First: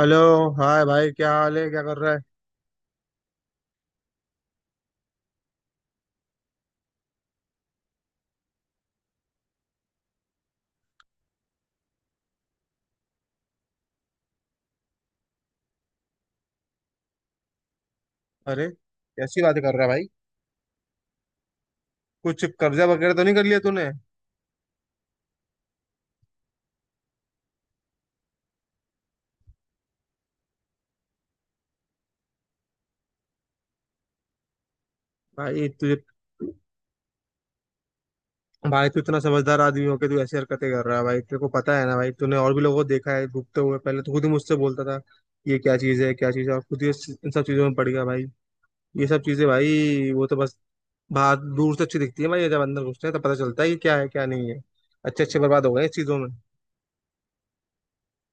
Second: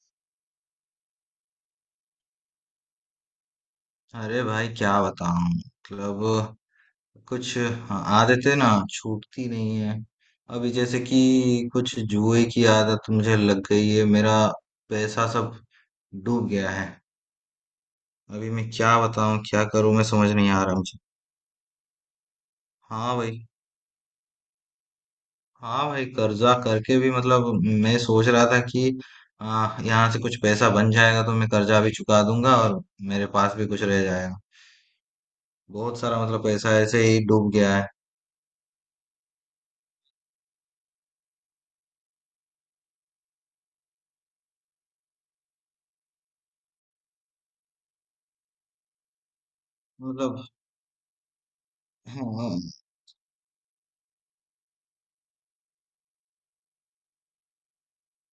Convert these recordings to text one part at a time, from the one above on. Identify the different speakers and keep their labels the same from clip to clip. Speaker 1: Hello. Hi भाई, क्या हाल है? क्या कर रहा है?
Speaker 2: अरे भाई क्या बताऊं मतलब कुछ आदतें ना छूटती नहीं है। अभी जैसे कि कुछ जुए की आदत मुझे लग गई है। मेरा पैसा सब डूब गया है। अभी मैं
Speaker 1: अरे
Speaker 2: क्या बताऊं,
Speaker 1: कैसी बातें
Speaker 2: क्या
Speaker 1: कर रहा है
Speaker 2: करूं, मैं
Speaker 1: भाई?
Speaker 2: समझ नहीं आ रहा मुझे।
Speaker 1: कुछ कर्जा वगैरह
Speaker 2: हाँ
Speaker 1: तो नहीं
Speaker 2: भाई,
Speaker 1: कर लिया तूने?
Speaker 2: हाँ भाई, कर्जा करके भी मतलब मैं सोच रहा था कि यहाँ से कुछ पैसा बन जाएगा तो मैं कर्जा भी चुका दूंगा और मेरे पास भी कुछ रह जाएगा।
Speaker 1: भाई तुझे...
Speaker 2: बहुत सारा मतलब पैसा ऐसे ही डूब गया है,
Speaker 1: भाई तू इतना समझदार आदमी हो के तू ऐसी हरकतें कर रहा है भाई। तेरे को पता है ना भाई, तूने और भी लोगों को देखा है डूबते हुए, पहले तो खुद ही मुझसे बोलता था ये क्या चीज़ है, क्या चीज़ है। और खुद ही इन सब चीज़ों में पड़ गया भाई। ये सब चीज़ें भाई, वो तो
Speaker 2: मतलब।
Speaker 1: बस बाहर दूर से अच्छी दिखती है भाई। ये जब
Speaker 2: हाँ
Speaker 1: अंदर घुसते हैं तो पता चलता है कि क्या है क्या नहीं है। अच्छे अच्छे बर्बाद हो गए इस चीज़ों में।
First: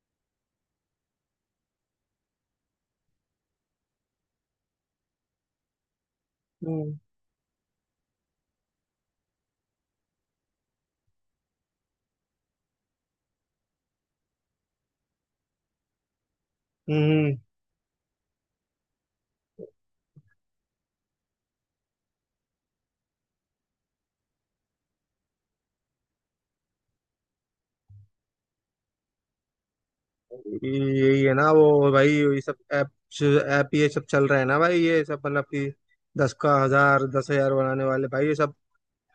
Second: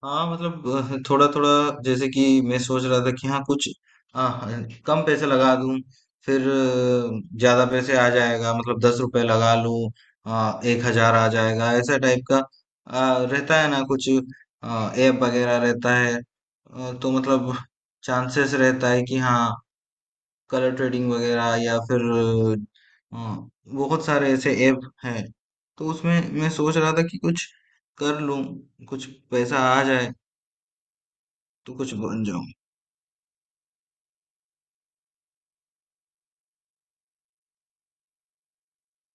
Speaker 2: हाँ, मतलब थोड़ा थोड़ा, जैसे कि मैं सोच रहा था कि हाँ कुछ, हाँ, कम पैसे लगा दूं। फिर
Speaker 1: हम्म।
Speaker 2: ज्यादा पैसे आ जाएगा मतलब 10 रुपए लगा लूं। 1 हजार आ जाएगा ऐसा टाइप का। रहता है ना कुछ ऐप वगैरह रहता है, तो
Speaker 1: हम्म।
Speaker 2: मतलब चांसेस रहता है कि हाँ, कलर ट्रेडिंग वगैरह, या फिर अ, बहुत सारे ऐसे ऐप हैं। तो उसमें मैं सोच रहा था कि कुछ कर लूं, कुछ पैसा आ जाए,
Speaker 1: यही है ना
Speaker 2: तो
Speaker 1: वो
Speaker 2: कुछ
Speaker 1: भाई,
Speaker 2: बन
Speaker 1: ये
Speaker 2: जाऊं।
Speaker 1: सब ऐप। ऐप, ये सब चल रहा है ना भाई, ये सब मतलब कि दस का हजार, 10 हजार बनाने वाले भाई, ये सब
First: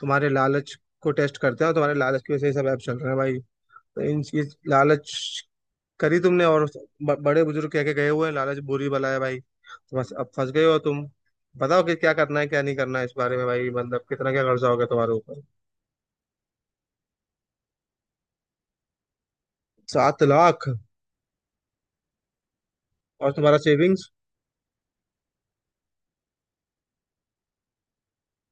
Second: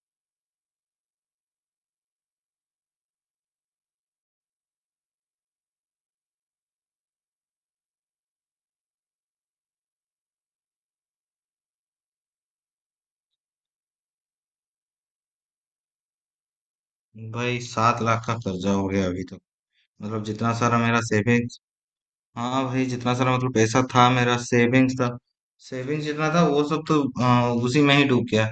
Speaker 1: तुम्हारे लालच को टेस्ट करते हैं, और तुम्हारे लालच की वजह से ये सब ऐप चल रहे हैं भाई। तो इन, ये लालच करी तुमने। और बड़े बुजुर्ग कह के गए हुए हैं, लालच बुरी बला है भाई। तो बस अब फंस गए हो तुम। बताओ कि क्या करना है क्या नहीं करना है इस बारे में भाई, मतलब कितना क्या कर्जा हो गया तुम्हारे ऊपर?
Speaker 2: भाई 7 लाख का कर्जा हो गया अभी तक,
Speaker 1: सात
Speaker 2: मतलब जितना
Speaker 1: लाख
Speaker 2: सारा मेरा सेविंग्स। हाँ भाई, जितना
Speaker 1: और
Speaker 2: सारा मतलब
Speaker 1: तुम्हारा
Speaker 2: पैसा था
Speaker 1: सेविंग्स?
Speaker 2: मेरा सेविंग्स था। सेविंग्स जितना था वो सब तो उसी में ही डूब गया।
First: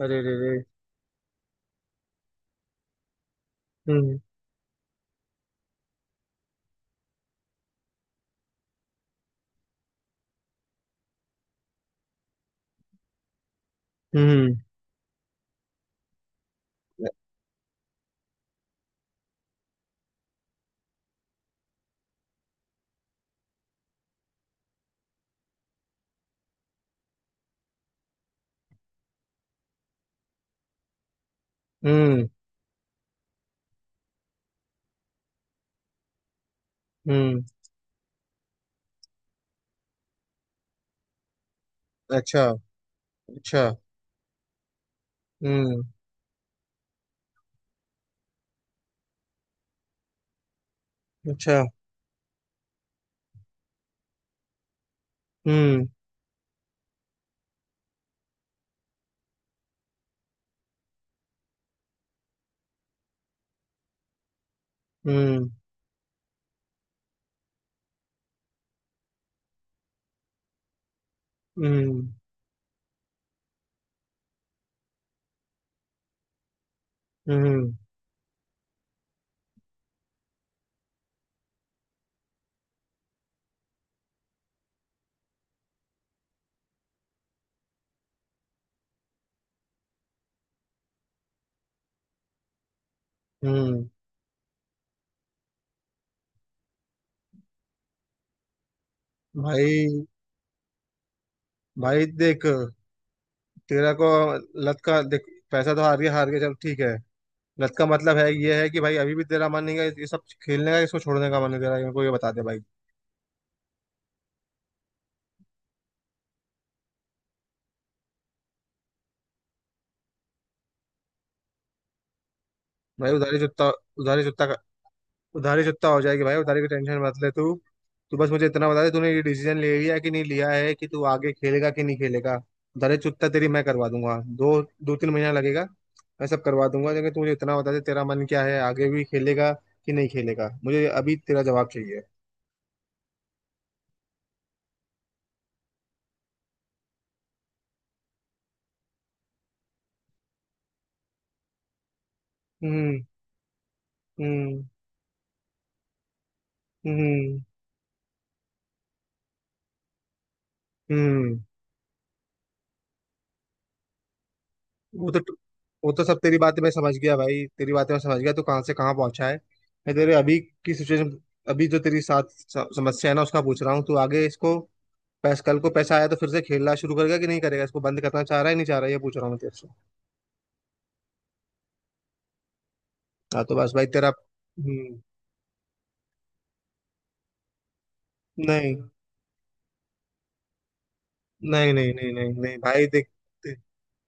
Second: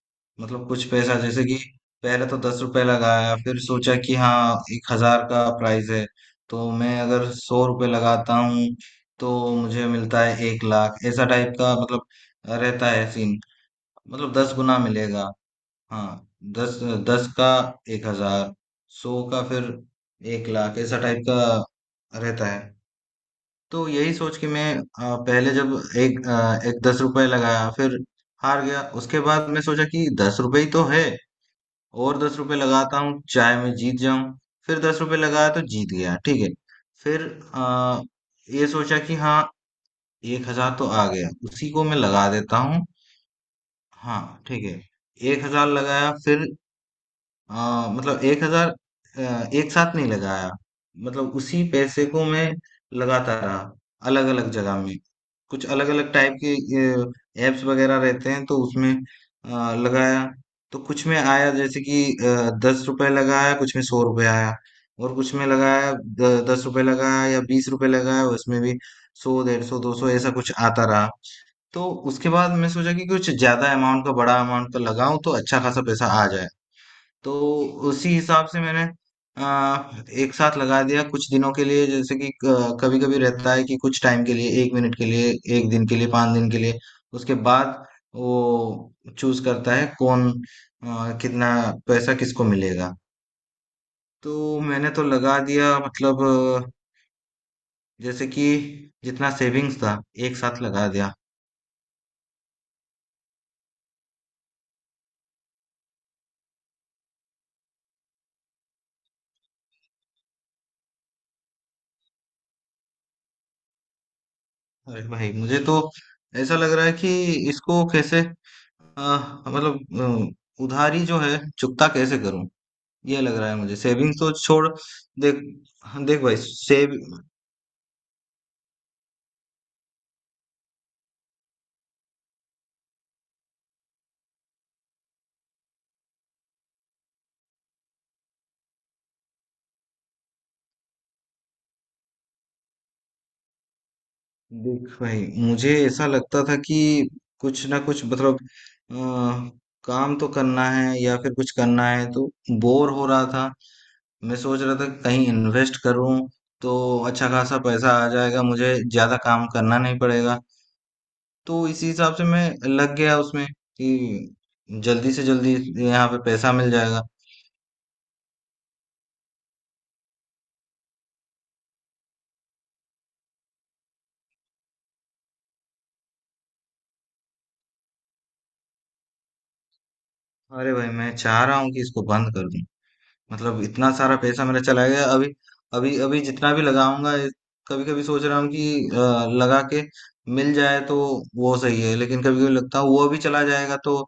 Speaker 1: अरे रे रे।
Speaker 2: मतलब कुछ पैसा जैसे कि, पहले तो 10 रुपए लगाया, फिर सोचा कि
Speaker 1: हम्म।
Speaker 2: हाँ 1 हजार का प्राइस है। तो मैं अगर 100 रुपए लगाता हूँ, तो मुझे मिलता है 1 लाख, ऐसा टाइप का मतलब रहता है सीन। मतलब दस
Speaker 1: हम्म।
Speaker 2: गुना मिलेगा। हाँ। दस, दस का 1 हजार, सौ का फिर 1 लाख, ऐसा टाइप का रहता है। तो यही सोच के मैं पहले जब एक 10 रुपए लगाया, फिर हार गया। उसके बाद मैं सोचा कि 10 रुपए ही तो है, और
Speaker 1: हम्म।
Speaker 2: 10 रुपए लगाता हूँ, चाहे मैं जीत जाऊं। फिर 10 रुपए लगाया तो जीत गया, ठीक है। फिर
Speaker 1: हम्म।
Speaker 2: अ, ये सोचा कि हाँ, एक हजार तो आ गया, उसी को मैं लगा
Speaker 1: अच्छा।
Speaker 2: देता हूँ।
Speaker 1: अच्छा।
Speaker 2: हाँ ठीक है, 1 हजार
Speaker 1: हम्म।
Speaker 2: लगाया फिर, हाँ मतलब 1 हजार एक साथ नहीं लगाया। मतलब उसी
Speaker 1: अच्छा।
Speaker 2: पैसे को मैं लगाता रहा, अलग अलग जगह में। कुछ
Speaker 1: हम्म।
Speaker 2: अलग अलग टाइप के एप्स वगैरह रहते हैं, तो उसमें लगाया। तो कुछ में आया, जैसे कि 10 रुपए लगाया, कुछ में 100 रुपए आया। और कुछ में
Speaker 1: हम्म।
Speaker 2: लगाया, 10 रुपए लगाया या 20 रुपए लगाया, उसमें भी 100, 150, 200 ऐसा कुछ आता रहा। तो
Speaker 1: हम्म।
Speaker 2: उसके बाद मैं सोचा कि कुछ ज्यादा अमाउंट का, बड़ा अमाउंट का लगाऊं तो अच्छा खासा पैसा आ जाए। तो
Speaker 1: हम्म।
Speaker 2: उसी हिसाब से मैंने आ, एक साथ लगा दिया, कुछ दिनों के लिए, जैसे कि कभी कभी रहता है कि कुछ टाइम के लिए, 1 मिनट के लिए, 1 दिन के लिए, 5 दिन के लिए। उसके बाद वो चूज करता है कौन कितना पैसा किसको मिलेगा।
Speaker 1: हम्म।
Speaker 2: तो मैंने तो लगा दिया मतलब, अ, जैसे कि जितना सेविंग्स
Speaker 1: भाई,
Speaker 2: था एक साथ लगा दिया।
Speaker 1: भाई देख, तेरा को लत का देख, पैसा तो हार गया हार गया, चल ठीक है। लत का मतलब है ये है कि भाई अभी भी तेरा मन नहीं है ये सब खेलने का, इसको छोड़ने का मन नहीं तेरा? मेरे को ये बता दे भाई।
Speaker 2: अरे भाई, मुझे तो ऐसा लग रहा है कि इसको कैसे, मतलब उधारी जो है चुकता कैसे करूं।
Speaker 1: भाई
Speaker 2: ये लग
Speaker 1: उधारी
Speaker 2: रहा है
Speaker 1: चुत्ता,
Speaker 2: मुझे, सेविंग्स
Speaker 1: उधारी
Speaker 2: तो
Speaker 1: चुत्ता,
Speaker 2: छोड़। देख।
Speaker 1: उधारी चुकता हो
Speaker 2: हाँ, देख
Speaker 1: जाएगी
Speaker 2: भाई,
Speaker 1: भाई, उधारी की
Speaker 2: सेव
Speaker 1: टेंशन मत ले तू। तू बस मुझे इतना बता दे, तूने ये डिसीजन ले लिया है कि नहीं लिया है, कि तू आगे खेलेगा कि नहीं खेलेगा? उधारी चुकता तेरी मैं करवा दूंगा, दो दो तीन महीना लगेगा, मैं सब करवा दूंगा। लेकिन तू मुझे इतना बता दे तेरा मन क्या है, आगे भी खेलेगा कि नहीं खेलेगा, मुझे अभी तेरा जवाब चाहिए।
Speaker 2: देख भाई, मुझे ऐसा लगता था कि कुछ ना कुछ मतलब अ, काम तो करना है या फिर कुछ करना है, तो बोर
Speaker 1: हम्म।
Speaker 2: हो रहा था। मैं सोच
Speaker 1: हम्म।
Speaker 2: रहा था कि कहीं इन्वेस्ट करूं, तो अच्छा
Speaker 1: हम्म।
Speaker 2: खासा पैसा आ जाएगा, मुझे ज्यादा काम करना नहीं पड़ेगा।
Speaker 1: हम्म।
Speaker 2: तो इसी हिसाब से मैं लग गया उसमें कि
Speaker 1: वो
Speaker 2: जल्दी
Speaker 1: तो
Speaker 2: से जल्दी
Speaker 1: वो तो
Speaker 2: यहाँ
Speaker 1: सब
Speaker 2: पे
Speaker 1: तेरी
Speaker 2: पैसा
Speaker 1: बातें मैं
Speaker 2: मिल
Speaker 1: समझ
Speaker 2: जाएगा।
Speaker 1: गया भाई, तेरी बातें मैं समझ गया, तू कहाँ से कहाँ पहुंचा है। मैं तेरे अभी की सिचुएशन, अभी जो तेरी साथ समस्या है ना उसका पूछ रहा हूँ। तू आगे इसको, बस कल को पैसा आया तो फिर से खेलना शुरू करेगा कि नहीं करेगा, इसको बंद करना चाह रहा है नहीं चाह रहा है, ये पूछ रहा हूँ मैं तेरे से।
Speaker 2: अरे भाई, मैं चाह रहा हूँ कि इसको बंद कर दूं।
Speaker 1: हाँ तो
Speaker 2: मतलब
Speaker 1: बस भाई
Speaker 2: इतना
Speaker 1: तेरा,
Speaker 2: सारा पैसा मेरा चला गया। अभी अभी अभी जितना भी लगाऊंगा, कभी कभी सोच रहा हूँ कि
Speaker 1: नहीं
Speaker 2: लगा के मिल जाए तो वो
Speaker 1: नहीं
Speaker 2: सही
Speaker 1: नहीं
Speaker 2: है,
Speaker 1: नहीं
Speaker 2: लेकिन
Speaker 1: नहीं
Speaker 2: कभी कभी
Speaker 1: नहीं
Speaker 2: लगता है
Speaker 1: भाई देख,
Speaker 2: वो भी चला
Speaker 1: देख,
Speaker 2: जाएगा, तो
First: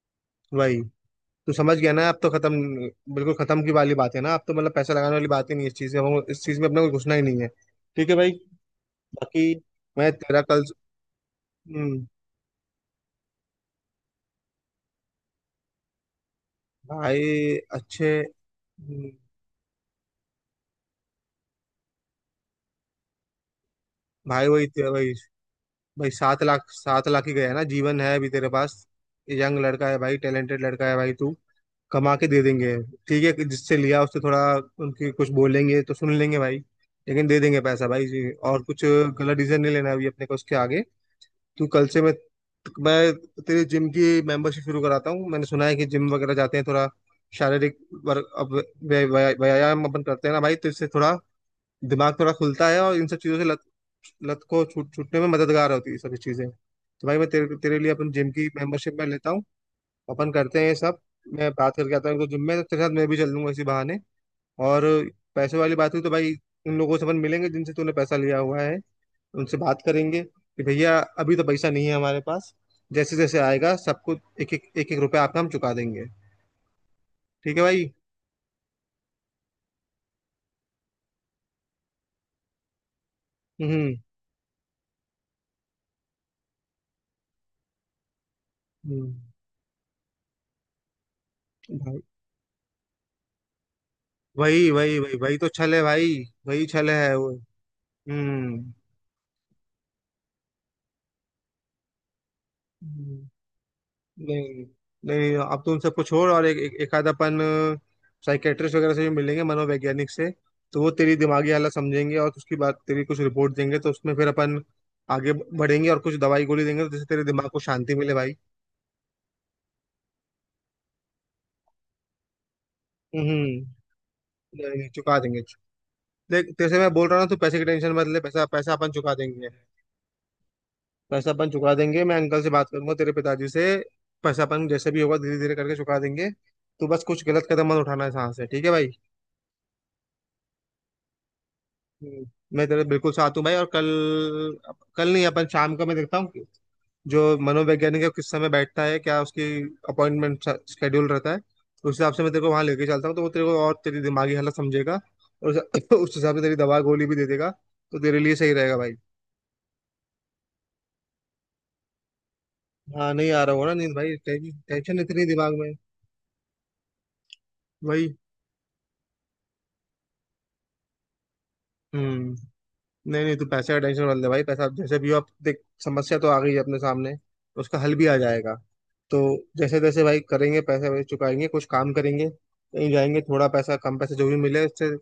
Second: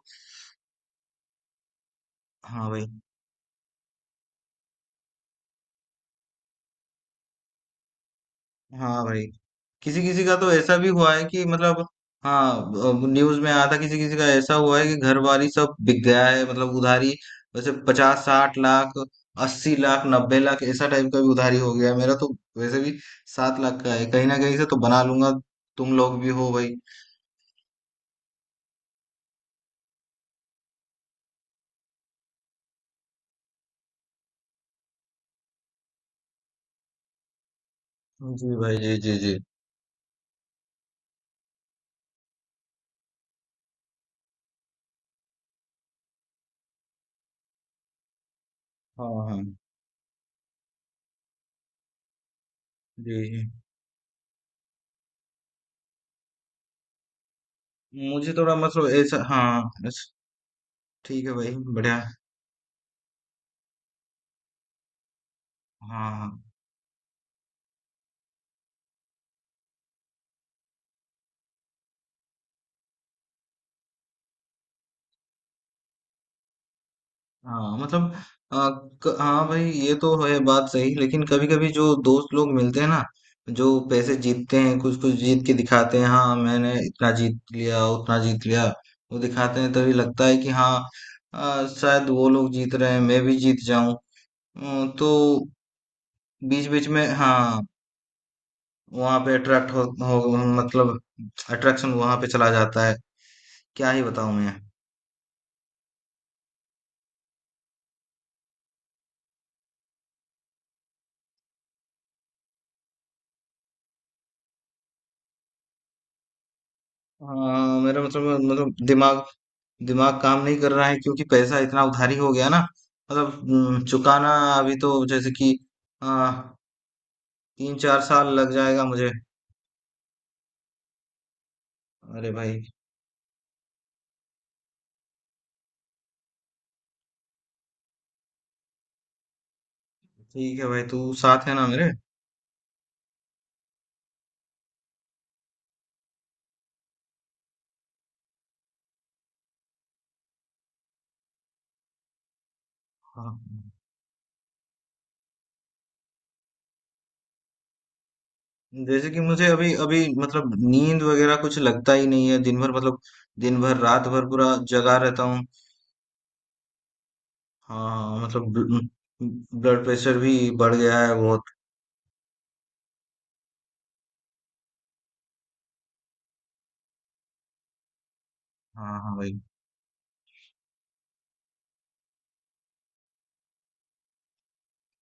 Speaker 1: भाई तू समझ गया ना? अब तो
Speaker 2: हाँ भाई।
Speaker 1: खत्म, बिल्कुल खत्म की वाली बात है ना अब तो, मतलब पैसा लगाने वाली बात ही नहीं है इस चीज में, हम इस चीज में अपने को घुसना ही नहीं है। ठीक है भाई?
Speaker 2: हाँ भाई,
Speaker 1: बाकी
Speaker 2: किसी
Speaker 1: मैं
Speaker 2: किसी का
Speaker 1: तेरा
Speaker 2: तो
Speaker 1: कल,
Speaker 2: ऐसा भी हुआ है कि मतलब,
Speaker 1: हम्म,
Speaker 2: हाँ, न्यूज में आया था, किसी किसी का ऐसा हुआ है कि घर वाली सब बिक गया है, मतलब उधारी
Speaker 1: भाई
Speaker 2: वैसे
Speaker 1: अच्छे,
Speaker 2: 50-60 लाख,
Speaker 1: हम्म,
Speaker 2: 80 लाख, 90 लाख ऐसा टाइप का भी उधारी हो गया है। मेरा तो वैसे भी 7 लाख का है, कहीं ना
Speaker 1: भाई
Speaker 2: कहीं से
Speaker 1: वही
Speaker 2: तो
Speaker 1: तेरा
Speaker 2: बना
Speaker 1: भाई।
Speaker 2: लूंगा। तुम
Speaker 1: भाई
Speaker 2: लोग भी
Speaker 1: सात
Speaker 2: हो
Speaker 1: लाख
Speaker 2: भाई।
Speaker 1: 7 लाख ही गया ना, जीवन है अभी तेरे पास। यंग लड़का है भाई, टैलेंटेड लड़का है भाई, तू कमा के दे देंगे। ठीक है कि जिससे लिया उससे थोड़ा, उनकी कुछ बोलेंगे तो सुन लेंगे भाई। लेकिन दे देंगे पैसा भाई जी।
Speaker 2: जी
Speaker 1: और
Speaker 2: भाई,
Speaker 1: कुछ
Speaker 2: जी जी जी।
Speaker 1: गलत डिसीजन नहीं लेना है अभी अपने को उसके आगे। तू कल से, मैं तेरी जिम की मेंबरशिप शुरू कराता हूँ। मैंने सुना है कि जिम वगैरह जाते हैं थोड़ा, शारीरिक वर्क, अब
Speaker 2: हाँ
Speaker 1: व्या- व्या-
Speaker 2: हाँ।
Speaker 1: व्यायाम अपन करते हैं ना भाई, तो इससे थोड़ा दिमाग थोड़ा खुलता है, और इन
Speaker 2: जी
Speaker 1: सब चीज़ों
Speaker 2: जी।
Speaker 1: से लत, लत को छूटने में मददगार होती है ये सभी चीज़ें। तो भाई मैं तेरे तेरे लिए अपन जिम
Speaker 2: मुझे
Speaker 1: की
Speaker 2: थोड़ा मतलब
Speaker 1: मेंबरशिप में
Speaker 2: ऐसा,
Speaker 1: लेता हूँ,
Speaker 2: हाँ बस।
Speaker 1: अपन करते हैं ये सब।
Speaker 2: ठीक है
Speaker 1: मैं
Speaker 2: भाई,
Speaker 1: बात करके
Speaker 2: बढ़िया।
Speaker 1: आता हूँ एक दो जिम में, तो तेरे साथ मैं भी चल लूंगा इसी बहाने। और पैसे वाली बात हुई तो
Speaker 2: हाँ
Speaker 1: भाई, उन लोगों से अपन मिलेंगे जिनसे तूने पैसा लिया हुआ है, उनसे बात करेंगे कि भैया अभी तो पैसा नहीं है हमारे पास, जैसे जैसे आएगा सबको एक एक एक एक रुपया आपका हम चुका देंगे। ठीक है
Speaker 2: हाँ,
Speaker 1: भाई?
Speaker 2: मतलब हाँ भाई, ये तो है बात सही, लेकिन कभी कभी जो दोस्त लोग मिलते हैं ना, जो
Speaker 1: हम्म।
Speaker 2: पैसे जीतते हैं, कुछ कुछ जीत के दिखाते हैं, हाँ मैंने इतना जीत लिया, उतना जीत लिया।
Speaker 1: हम्म,
Speaker 2: वो दिखाते हैं, तभी लगता है कि हाँ,
Speaker 1: भाई
Speaker 2: शायद वो लोग जीत रहे हैं, मैं भी जीत जाऊं।
Speaker 1: वही वही
Speaker 2: तो
Speaker 1: वही वही तो छल है भाई, वही
Speaker 2: बीच बीच
Speaker 1: छल
Speaker 2: में
Speaker 1: है वो।
Speaker 2: हाँ,
Speaker 1: हम्म।
Speaker 2: वहां पे अट्रैक्ट हो, मतलब अट्रैक्शन वहां पे चला जाता है।
Speaker 1: हम्म।
Speaker 2: क्या ही बताऊं मैं।
Speaker 1: नहीं नहीं, आप तो उनसे कुछ और एक आध अपन साइकेट्रिस्ट वगैरह से भी मिलेंगे, मनोवैज्ञानिक से। तो वो तेरी दिमागी हालत समझेंगे, और उसकी बात, तेरी कुछ रिपोर्ट देंगे तो उसमें फिर अपन आगे बढ़ेंगे, और कुछ दवाई गोली देंगे तो जिससे तेरे दिमाग को
Speaker 2: हाँ
Speaker 1: शांति
Speaker 2: मेरा
Speaker 1: मिले भाई।
Speaker 2: मतलब दिमाग दिमाग काम नहीं कर रहा है, क्योंकि पैसा इतना उधारी हो गया ना। मतलब
Speaker 1: हम्म।
Speaker 2: चुकाना अभी
Speaker 1: नहीं नहीं,
Speaker 2: तो
Speaker 1: चुका
Speaker 2: जैसे
Speaker 1: देंगे।
Speaker 2: कि आ,
Speaker 1: देख, तेरे से मैं बोल रहा हूँ, तू पैसे की
Speaker 2: तीन
Speaker 1: टेंशन
Speaker 2: चार
Speaker 1: मत ले,
Speaker 2: साल
Speaker 1: पैसा
Speaker 2: लग
Speaker 1: पैसा
Speaker 2: जाएगा
Speaker 1: अपन
Speaker 2: मुझे।
Speaker 1: चुका देंगे। पैसा अपन चुका देंगे, मैं
Speaker 2: अरे
Speaker 1: अंकल से
Speaker 2: भाई,
Speaker 1: बात करूंगा तेरे पिताजी से। पैसा अपन जैसे भी होगा धीरे धीरे करके चुका देंगे। तू बस कुछ गलत कदम मत उठाना है यहाँ से, ठीक है भाई?
Speaker 2: ठीक है भाई, तू साथ है ना मेरे?
Speaker 1: हम्म, मैं तेरे बिल्कुल साथ हूँ भाई। और कल, कल नहीं, अपन शाम को मैं देखता हूँ कि जो मनोवैज्ञानिक है किस समय बैठता है, क्या उसकी अपॉइंटमेंट शेड्यूल रहता है। उस हिसाब से मैं तेरे को वहां लेके चलता हूँ, तो वो
Speaker 2: हाँ।
Speaker 1: तेरे को और तेरी दिमागी हालत समझेगा। और उस उस हिसाब से तेरी दवा गोली भी दे देगा, तो तेरे लिए सही रहेगा भाई।
Speaker 2: जैसे कि मुझे अभी अभी मतलब, नींद वगैरह कुछ लगता ही नहीं है दिन भर, मतलब।
Speaker 1: हाँ, नहीं आ रहा
Speaker 2: दिन
Speaker 1: होगा ना
Speaker 2: भर
Speaker 1: नींद
Speaker 2: रात
Speaker 1: भाई,
Speaker 2: भर पूरा जगा
Speaker 1: टेंशन
Speaker 2: रहता
Speaker 1: इतनी
Speaker 2: हूँ।
Speaker 1: दिमाग में। वही।
Speaker 2: हाँ मतलब, ब्लड प्रेशर भी बढ़ गया है बहुत।
Speaker 1: हम्म। नहीं नहीं, तू पैसे का टेंशन मत ले भाई, पैसा जैसे भी हो, आप देख, समस्या तो आ गई है अपने सामने, उसका हल भी आ जाएगा।
Speaker 2: हाँ हाँ
Speaker 1: तो
Speaker 2: भाई।
Speaker 1: जैसे तैसे भाई करेंगे, पैसे वैसे चुकाएंगे, कुछ काम करेंगे कहीं जाएंगे, थोड़ा पैसा, कम पैसे जो भी मिले उससे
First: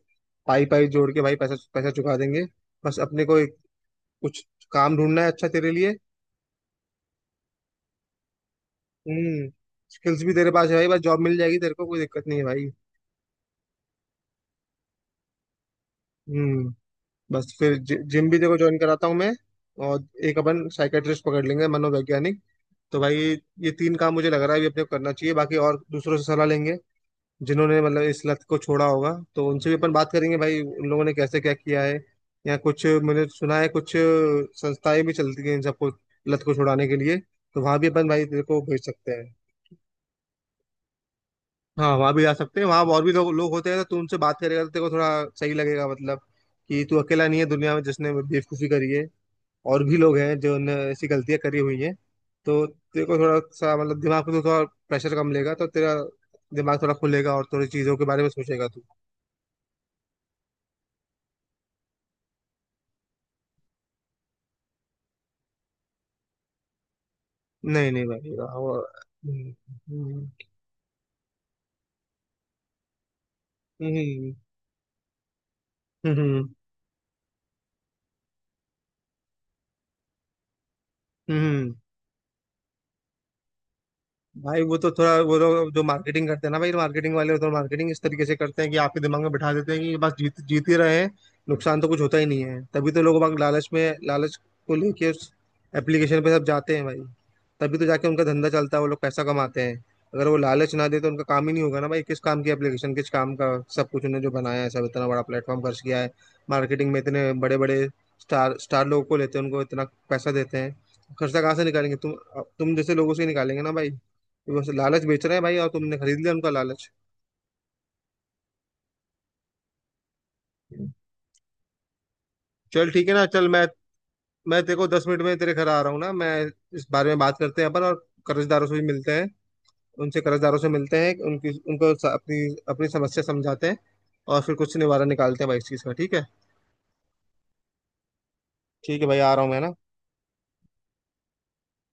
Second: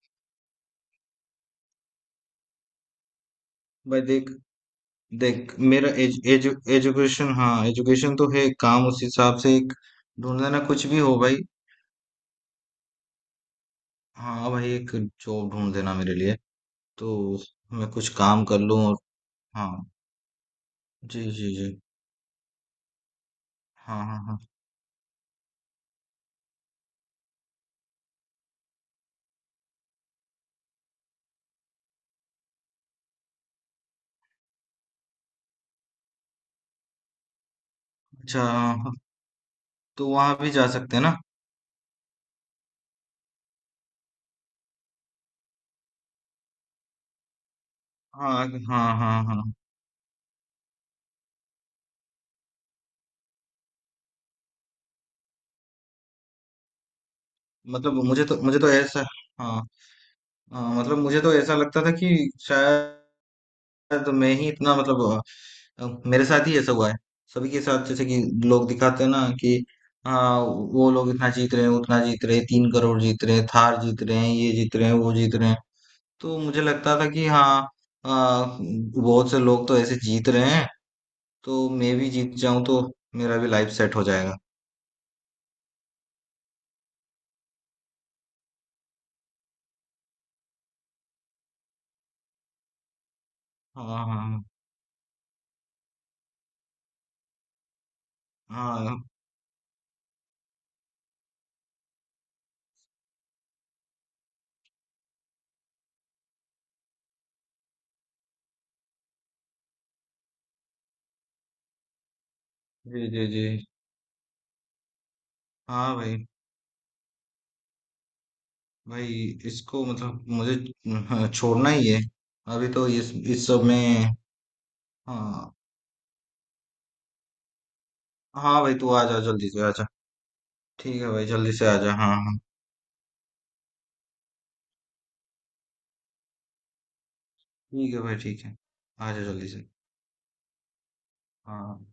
Speaker 1: पाई पाई जोड़ के भाई पैसा पैसा चुका देंगे। बस अपने को एक,
Speaker 2: भाई देख,
Speaker 1: कुछ काम ढूंढना है अच्छा
Speaker 2: देख
Speaker 1: तेरे
Speaker 2: मेरा
Speaker 1: लिए।
Speaker 2: एजुकेशन, हाँ एजुकेशन तो है, काम उस हिसाब
Speaker 1: हम्म।
Speaker 2: से एक
Speaker 1: स्किल्स भी
Speaker 2: ढूंढ
Speaker 1: तेरे
Speaker 2: देना,
Speaker 1: पास है
Speaker 2: कुछ
Speaker 1: भाई, बस
Speaker 2: भी हो
Speaker 1: जॉब मिल
Speaker 2: भाई।
Speaker 1: जाएगी तेरे को, कोई दिक्कत नहीं है भाई।
Speaker 2: हाँ भाई, एक जॉब ढूंढ देना मेरे लिए,
Speaker 1: हम्म।
Speaker 2: तो
Speaker 1: बस फिर
Speaker 2: मैं कुछ
Speaker 1: जिम भी
Speaker 2: काम
Speaker 1: देखो
Speaker 2: कर
Speaker 1: ज्वाइन
Speaker 2: लूँ और।
Speaker 1: कराता हूँ मैं,
Speaker 2: हाँ।
Speaker 1: और एक अपन
Speaker 2: जी
Speaker 1: साइकेट्रिस्ट पकड़
Speaker 2: जी
Speaker 1: लेंगे,
Speaker 2: जी।
Speaker 1: मनोवैज्ञानिक। तो भाई ये तीन
Speaker 2: हाँ
Speaker 1: काम
Speaker 2: हाँ
Speaker 1: मुझे
Speaker 2: हाँ।
Speaker 1: लग रहा है अभी अपने को करना चाहिए। बाकी और दूसरों से सलाह लेंगे, जिन्होंने मतलब इस लत को छोड़ा होगा तो उनसे भी अपन बात करेंगे भाई, उन लोगों ने कैसे क्या किया है। या कुछ मैंने सुना है, कुछ संस्थाएं भी चलती हैं इन सबको, लत को छुड़ाने के लिए, तो वहां भी अपन भाई तेरे
Speaker 2: अच्छा,
Speaker 1: को भेज
Speaker 2: हाँ,
Speaker 1: सकते हैं।
Speaker 2: तो वहाँ भी जा सकते हैं ना?
Speaker 1: हाँ वहां भी जा सकते हैं, वहां और भी लोग लोग होते हैं, तो तू उनसे बात करेगा तो तेरे को थोड़ा सही लगेगा, मतलब कि तू अकेला नहीं है दुनिया में जिसने
Speaker 2: हाँ
Speaker 1: बेवकूफी
Speaker 2: हाँ
Speaker 1: करी है।
Speaker 2: हाँ। हाँ
Speaker 1: और भी लोग हैं जो ने ऐसी गलतियां करी हुई हैं। तो तेरे को थोड़ा सा मतलब दिमाग पे तो थोड़ा प्रेशर कम लेगा, तो तेरा दिमाग थोड़ा खुलेगा और थोड़ी चीजों
Speaker 2: मतलब
Speaker 1: के बारे
Speaker 2: मुझे
Speaker 1: में
Speaker 2: तो मुझे
Speaker 1: सोचेगा
Speaker 2: तो
Speaker 1: तू।
Speaker 2: ऐसा, हाँ, हाँ, मतलब मुझे तो ऐसा लगता था कि शायद तो मैं ही इतना मतलब, मेरे साथ ही ऐसा हुआ है। सभी के साथ,
Speaker 1: नहीं नहीं
Speaker 2: जैसे कि
Speaker 1: भाई
Speaker 2: लोग दिखाते हैं ना
Speaker 1: हम्म।
Speaker 2: कि हाँ,
Speaker 1: हम्म।
Speaker 2: वो लोग इतना जीत रहे हैं, उतना जीत रहे हैं, 3 करोड़ जीत रहे हैं, थार
Speaker 1: हम्म।
Speaker 2: जीत रहे हैं,
Speaker 1: हम्म।
Speaker 2: ये जीत रहे हैं, वो जीत रहे हैं। तो
Speaker 1: हम्म।
Speaker 2: मुझे लगता था कि हाँ, अ, बहुत से लोग तो ऐसे जीत रहे हैं,
Speaker 1: हम्म।
Speaker 2: तो
Speaker 1: हम्म।
Speaker 2: मैं भी जीत जाऊं, तो मेरा भी लाइफ सेट हो जाएगा।
Speaker 1: भाई वो तो थोड़ा, वो लोग जो मार्केटिंग करते हैं ना भाई, मार्केटिंग वाले तो मार्केटिंग इस तरीके से करते हैं कि आपके दिमाग में बिठा देते हैं कि बस जीत जीत ही रहे हैं, नुकसान तो कुछ होता ही नहीं है। तभी तो लोग बाग लालच में,
Speaker 2: हाँ
Speaker 1: लालच
Speaker 2: हाँ
Speaker 1: को लेके उस एप्लीकेशन पे सब जाते हैं भाई। तभी तो जाके उनका धंधा चलता है, वो
Speaker 2: हाँ।
Speaker 1: लोग पैसा कमाते हैं। अगर वो लालच ना दे तो उनका काम ही नहीं होगा ना भाई, किस काम की एप्लीकेशन, किस काम का सब कुछ उन्होंने जो बनाया है, सब इतना बड़ा प्लेटफॉर्म खर्च किया है मार्केटिंग में, इतने बड़े बड़े स्टार स्टार लोगों को लेते हैं, उनको इतना पैसा देते हैं, खर्चा कहाँ से निकालेंगे? तुम जैसे
Speaker 2: जी
Speaker 1: लोगों से
Speaker 2: जी
Speaker 1: ही
Speaker 2: जी।
Speaker 1: निकालेंगे ना भाई। बस लालच बेच रहे हैं भाई, और
Speaker 2: हाँ
Speaker 1: तुमने खरीद
Speaker 2: भाई।
Speaker 1: लिया उनका लालच।
Speaker 2: भाई इसको, मतलब मुझे छोड़ना ही है, अभी तो
Speaker 1: चल ठीक
Speaker 2: इस
Speaker 1: है ना, चल,
Speaker 2: इस सब
Speaker 1: मैं
Speaker 2: में।
Speaker 1: मैं तेरे को 10 मिनट में
Speaker 2: हाँ
Speaker 1: तेरे घर आ रहा हूँ ना मैं, इस बारे में बात करते हैं अपन, और
Speaker 2: हाँ
Speaker 1: कर्जदारों
Speaker 2: भाई,
Speaker 1: से भी
Speaker 2: तू आ
Speaker 1: मिलते
Speaker 2: जा
Speaker 1: हैं।
Speaker 2: जल्दी से, आ जा।
Speaker 1: उनसे, कर्जदारों से मिलते
Speaker 2: ठीक है
Speaker 1: हैं,
Speaker 2: भाई,
Speaker 1: उनकी
Speaker 2: जल्दी से आ जा।
Speaker 1: उनको
Speaker 2: हाँ हाँ हाँ।
Speaker 1: अपनी अपनी समस्या समझाते हैं, और फिर कुछ निवारण निकालते हैं भाई इस चीज़ का, ठीक है?
Speaker 2: ठीक है भाई ठीक है।
Speaker 1: ठीक है
Speaker 2: आ
Speaker 1: भाई,
Speaker 2: जा
Speaker 1: आ रहा
Speaker 2: जल्दी
Speaker 1: हूँ मैं
Speaker 2: से।
Speaker 1: ना।
Speaker 2: हाँ हाँ।